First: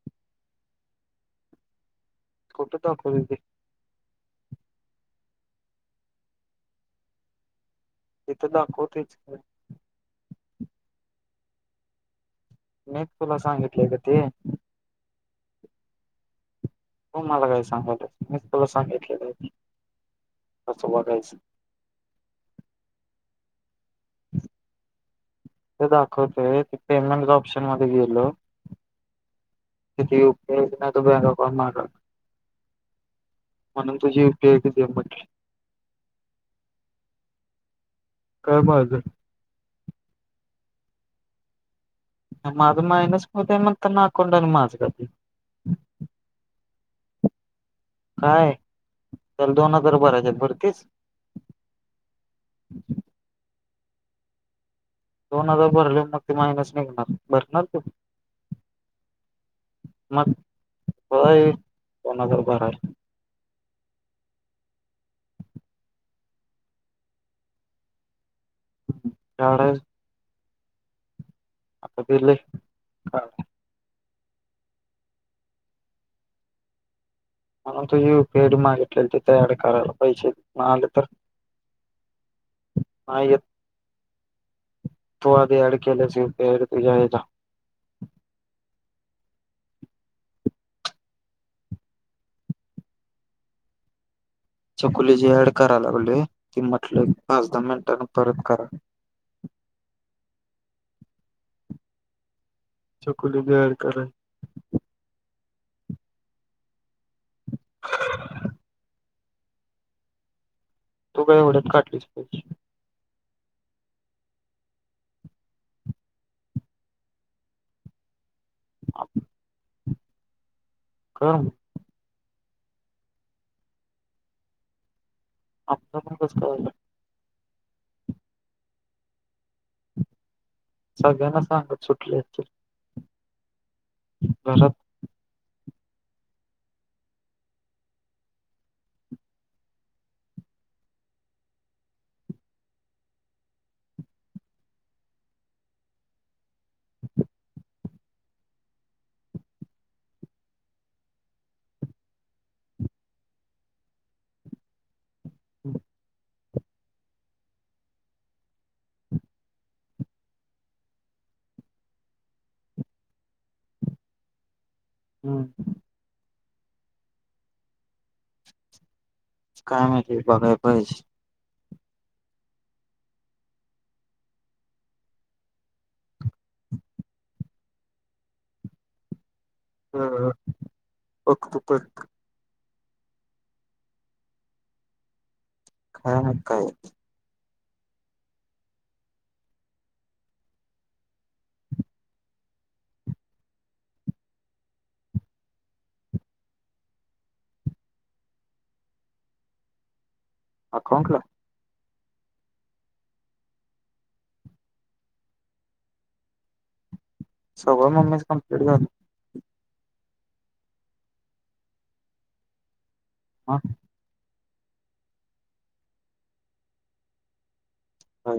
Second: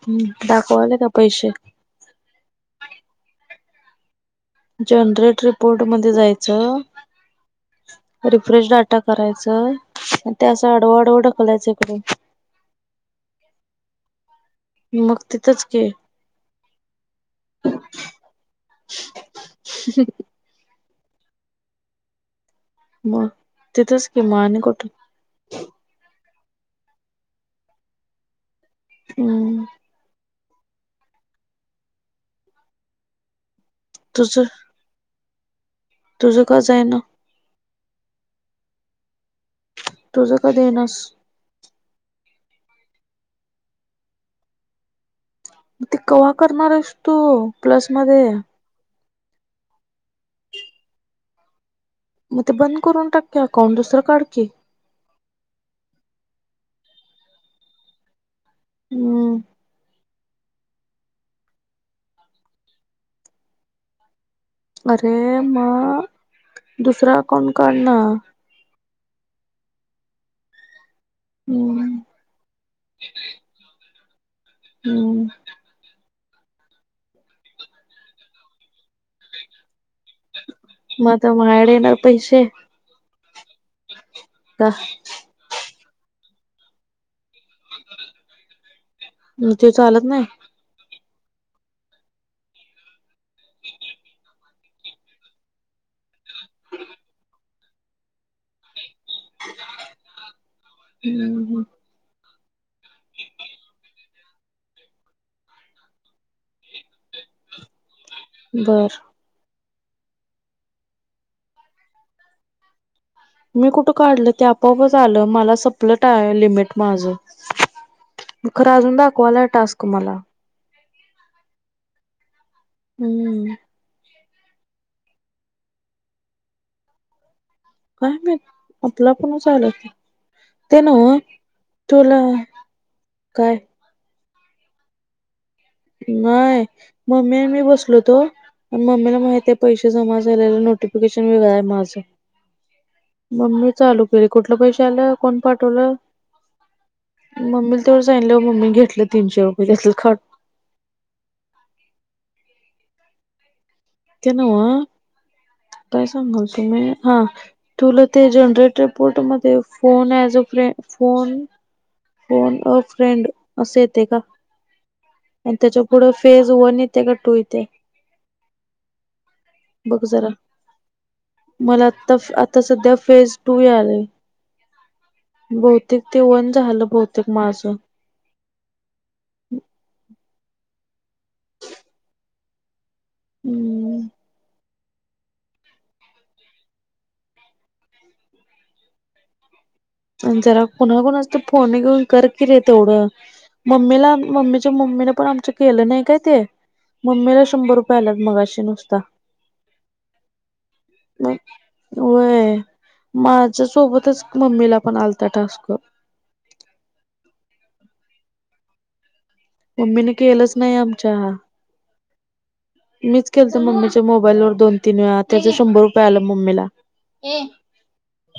[inaudible] दाखवले का पैसे? कुठ दाखवली ती? जनरेट रिपोर्टमध्ये जायचं तिथं रिफ्रेश डाटा दाखवतेच करायचं ते असं आडवा आडव ढकलायचं इकडे मी तुला सांगितलेय का ते मग तिथच के तू मला काही सांगायला मी तुला सांगितलय कसं वागायचं म तिथंच किमान कुठं ते दाखवतोय ते पेमेंटच ऑप्शन मध्ये गेलं. हम्म तिथं यीऊ तेच नाय तं [unintelligible] म्हणून तुझी तुझ डेट दे म्हटलं. तुझं कसं आहे ना काय माझं तुझं कधीये नस माझं मायनस होतय म्हणताना [unintelligible] ते कव्हा करणार आहेस तु प्लस मध्ये बरं दोन हजार बरायच्यात भरतीस मग ते बंद करून टाक की अकाउंट दुसरं काढ की दोन हजार भरले मग ते मायनस निघणार भरणार तू हम्म मग होय दोन हजार भराय अरे म दुसरा अकाउंट काढ ना. झाडं हम्म आता तर लय काम हम्म- म्हणून तर, यू पि आय मागितलं तयार करायला. पैसे नाय आले तर? मग आता माझ्याकडे येणार पैसे हा येत का तू आधी ऍड केलेल पेड तुझे आले का? हम ते चालत नाय? चकुली जी ऍड करा लागल रे, ती म्हटली पाच दहा मिनटांनी परत करा. हम हम. चकुली बी ॲड करेल. बर तू काध डत [unintelligible] काठलीस पाहिजे. मी कुठं काढलं ते आपोआप आलं, मला संपलं आहे लिमिट माझं खर अजून दाखवाला टास्क मला. काम हम. आपलं म कस कलाल? काय माहिती कुठला पण नाय चालत. ते ना वह सगळ्यांना सांगत सुटले तुला काय? परत नाय मम्मी आणि मी बसलो होतो. पण मम्मीला माहित आहे पैसे जमा झालेले नोटिफिकेशन वेगळं आहे माझं. मम्मी मी चालू केले कुठलं पैसे आलं कोण पाठवलं? मम्मीला तेवढ सांगितलं मम्मी घेतलं तीनशे रुपये त्यातलं काडून ते नाव काय सांग? हा तुला ते जनरेटपोर्ट मध्ये फोन अज friend phone phone off friend असे येते का? आणि हम्म त्याच्या पुढं फेज वन येते का टू येते? काय बघ माहिती जरा बघाय पाहिजे. मला आता आता सध्या फेज टू आले. बहुतेक ते वन झालं बहुतेक माझं. बघा तू कर. हम्म. काय मग काय? आणि जरा कुणाकुणाच तर फोन घेऊन कर की रे तेवढं. मम्मीला मम्मीच्या मम्मीला पण आमचं केलं नाय काय ते मम्मीला शंभर रुपये आलेत मगाशी नुसता. अकाउंटला? व्हय सोबतच माझ्या सोबतच मम्मीला हा आलता टास्क. सगळं मम्मीच कम्प्लीट झालं. मम्मीने केलंच नाही आमच्या. मीच केलत मग मम्मीचा मोबाईल वरून. दोन तीन वेळा त्याच शंभर रुपये आलं मम्मीला. हाय.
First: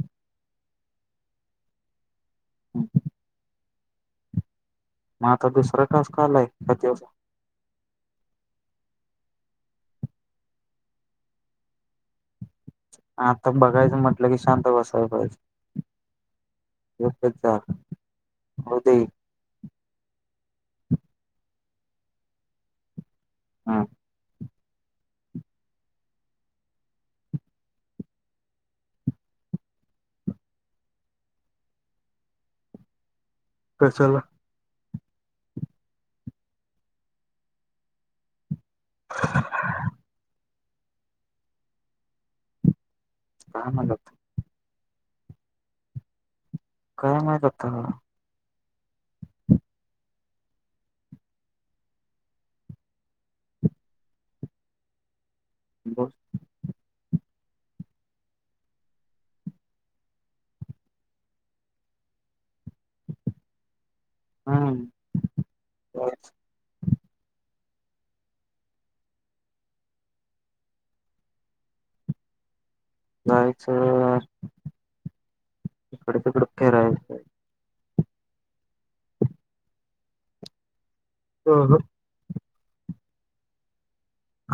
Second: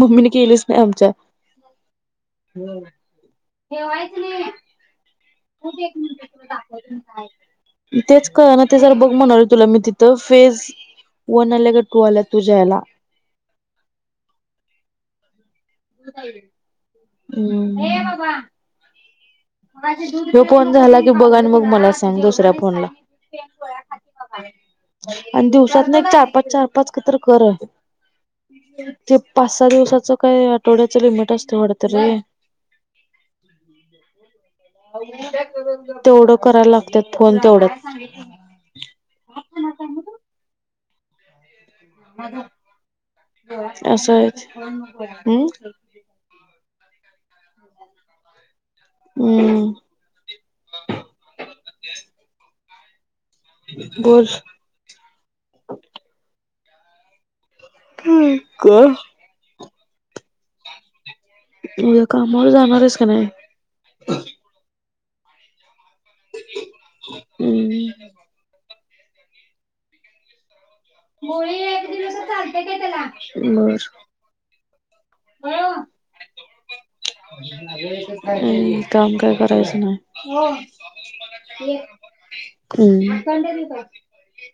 मम्मीने केलीच नाय आमच्या. ठेवायचे आता कठ दुसरा एक टास्क मिनट आलाय किती वाजता दाखव? [unintelligible] तेच कळना ना ते जरा बघ म्हणाले तुला मी तिथ फेज वन अल की टू अला तूझायला? आता बघायच म्हटलं की शांत बसायला पाहिजे. [unintelligible] ह फोन झाला कि बघ आणि मग मला सांग दुसऱ्या फोन ला हा आणि दिवसात नाही चार पाच चार पाच क तर कर ते पाच सहा दिवसाच काय आठवड्याच लिमिट असतं वाट रे कशाला तेवढं करायला लागतात फोन तेवढं [inaudible] काय म्हणत असस हमम काय माहित आता हम् बोल बस [unintelligible] उद्या कामावर जाणार आहेस का नाही हम् हम्म मुळी एक दिवस जायच इकडे तिकड फिरायचं काम काय करायचं नाही आहा हम्म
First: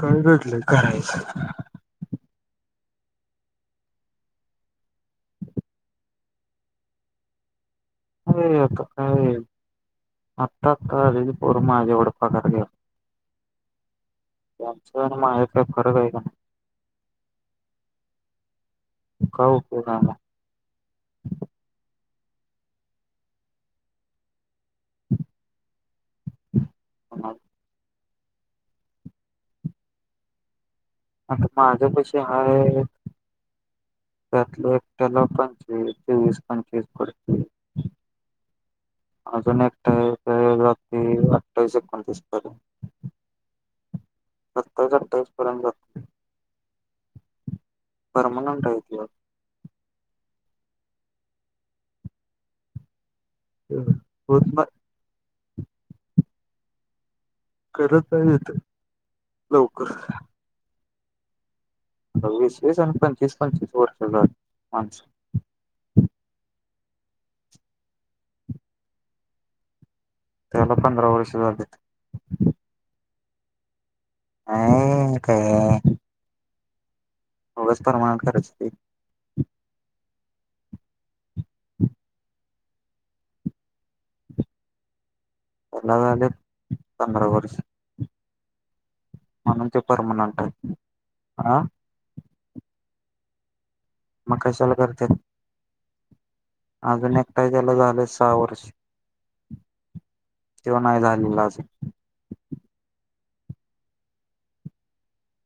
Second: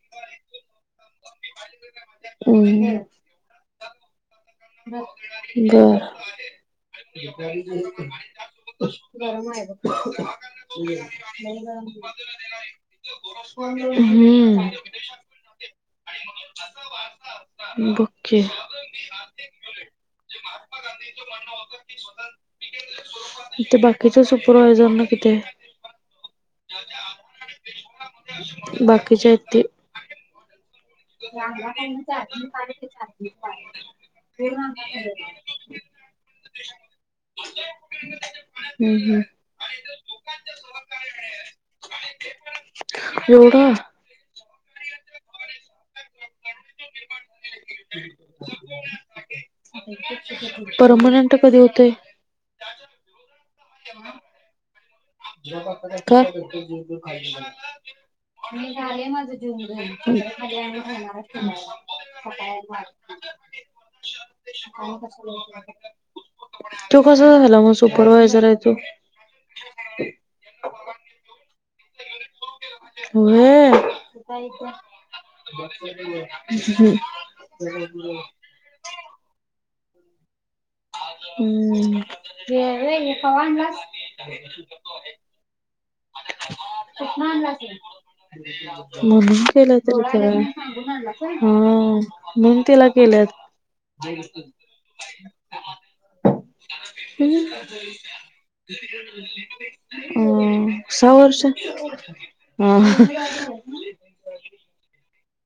काय नडले करायचं हम् बर आता काय आत्ता आत्ता आलेली पोर माझी एवढा पगार [inaudible] हम्म त्यांच माझ काय फर आहे का ना हॉकी काय उपयोग आहे मग ते बाकीचा सुपरवायझर ना किती आहे मग बाकीचे हाई ते आता माझ्या पैसे हाय [unintelligible] त्यातलं एकट्याला पंचवीस तेवीस पंचवीस पडतील [unintelligible] हम् अजून एकट रात्री आठवीस एकोणतीस पर्यंत एवढा सत्तावीस अठ्ठावीस पर्यंत जो परमानंट आहे त्यो परमनंट कधी होतोय हो होत करत नाही [inaudible] येत लवकर [unintelligible] वर्ष झालं माणसं तू कस झाला मग सुपरवा्हायझर आहे तो त्याला पंधरा वर्ष झाले काय होई उगाच परमनंट करते तुम्ही [inaudible] त्याला झालेत पंधरा वर्षे म्हणून केलं त्याला परमनंट आहे काही हा म्हणून तिला केल्यात मग कशाला करते. अजून एकटा केलं झालं साव त्यो हम नाही सहा झालेला वर्ष अजून ह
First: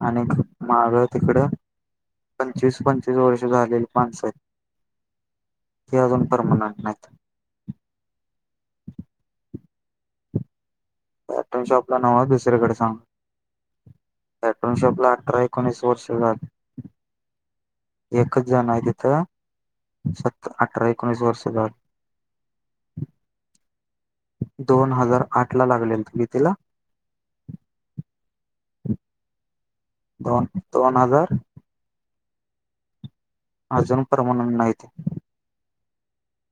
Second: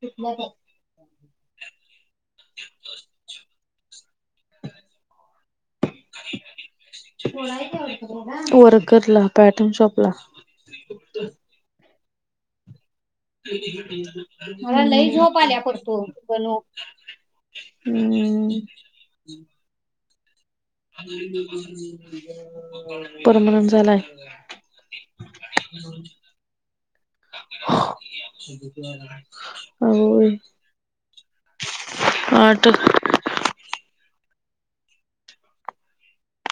आणि माग तिकडं पंचवीस पंचवीस वर्ष झालेली माणसा परमनंट नाहीत [inaudible] वर घला पट तून सोपला. पॅटन शॉप ला नाव दुसरीकडे सांग पॅटर्न मला शॉपला लई झोप अठरा आल्या एकोणीस पडतो, वर्ष झाली बनू एकच हम्म जण आहे तिथं सत अठरा एकोणीस वर्ष झाली परमनंट झालाय. दोन हजार आठ ला लागलेल तुम्ही तिला हो. दोन-दोन हजार आठ अजून परमनंट नाही ते,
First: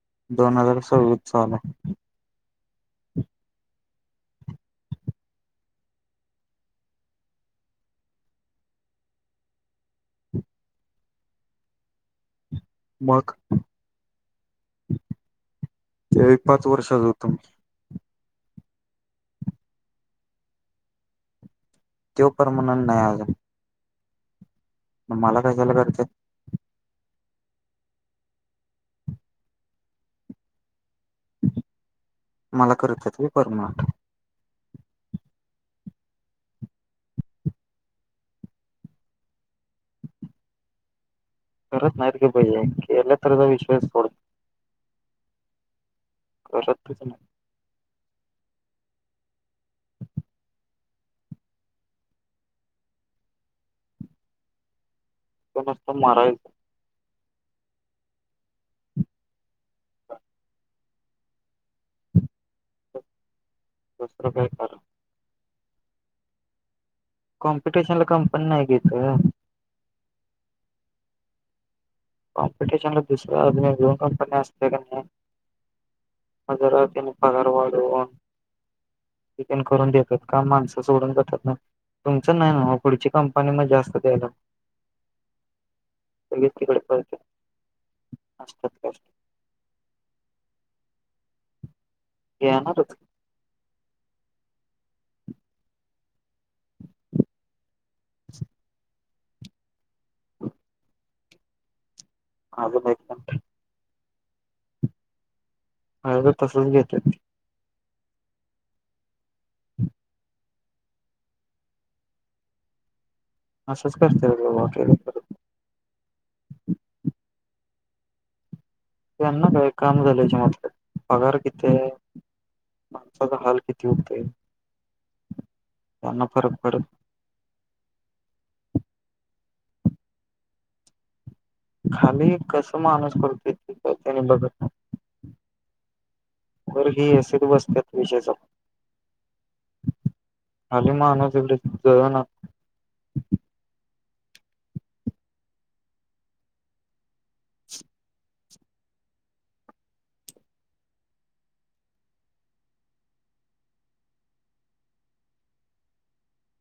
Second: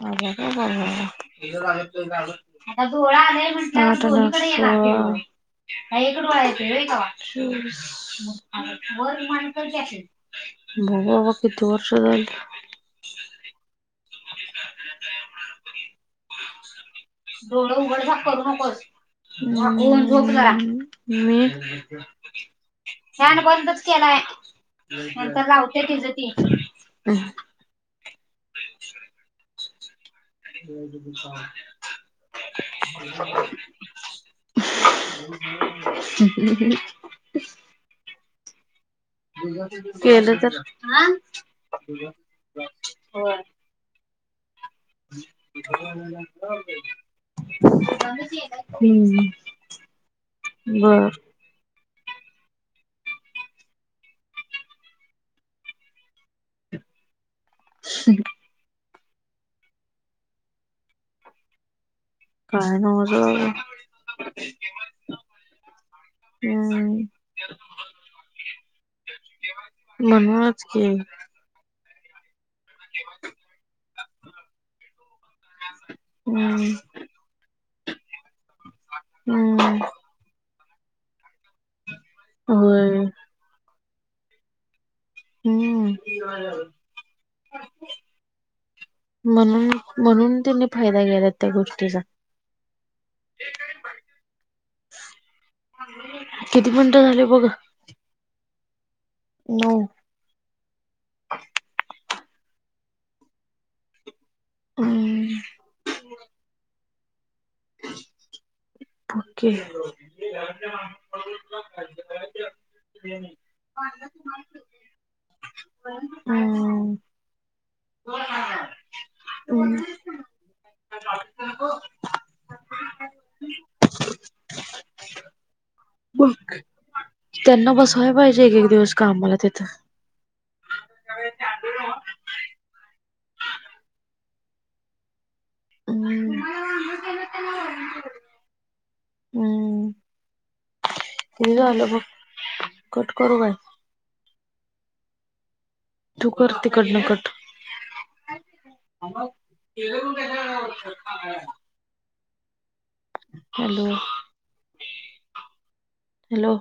माझ्या काय दोन हजार सव्वीस चालू आहे करण [inaudible] आ म्हण चछ [inaudible] एककड वायचय का व मा [inaudible] बघू बाबा कती वर्ष झालं. मग त्या एक पाच वर्ष डोळे उघड झाक करू नकोस. झोप [inaudible] मी तो परमनंट नही अजून केलाय मला नंतर कशाला लावतेय तिझ करत्यात ती हम मला ज करत्यात व्हय परमनंट [inaudible] ह् केलं तर. करत नाही का भय केल्या त विश्वास [inaudible] करतच -हम्म. बर. पत मारायच. स काय न होज [inaudible] दुसरं काय कार [inaudible] हम्म कॉम्पिटिशन ला कम पण नाही गेत. म्हणूनच की कॉम्पिटिशन ला दुसर आन कंपनी असते का नाही. हम्म जराने पगार वाढून तिकण हम्म करून देतात का माणसा सोडून बत ना तुमचं नाही ना होय पुढची कंपनी मज असत यायला. हम्म असतात काय म्हणून म्हणून त्यांनी फायदा [inaudible] घे नारच किती मिनटं झाले बघ. नऊ. अजून एक मिनिट हम् अ तसच घेते. ओके. असंच करतात बाबा केलं तर. हम्म.... कोण काढणार... त्यांना काय काम झाल्याशी मतलब पगार कितीे... माणसाचा हाल किती हुतय.. त्यांना बसवाय पाहिजे एक एक दिवस काम मला तिथं... खाली कसं माणूस करतोय त्यानी बघत... हम्म तर ही ए सी त बसत्यात विषय हम्म संपला.... खाली मानू किती एवडे झालं ज बघ ना... कट करू काय तू कर तिकडनं कट... हा मग... हॅलो.. हॅलो...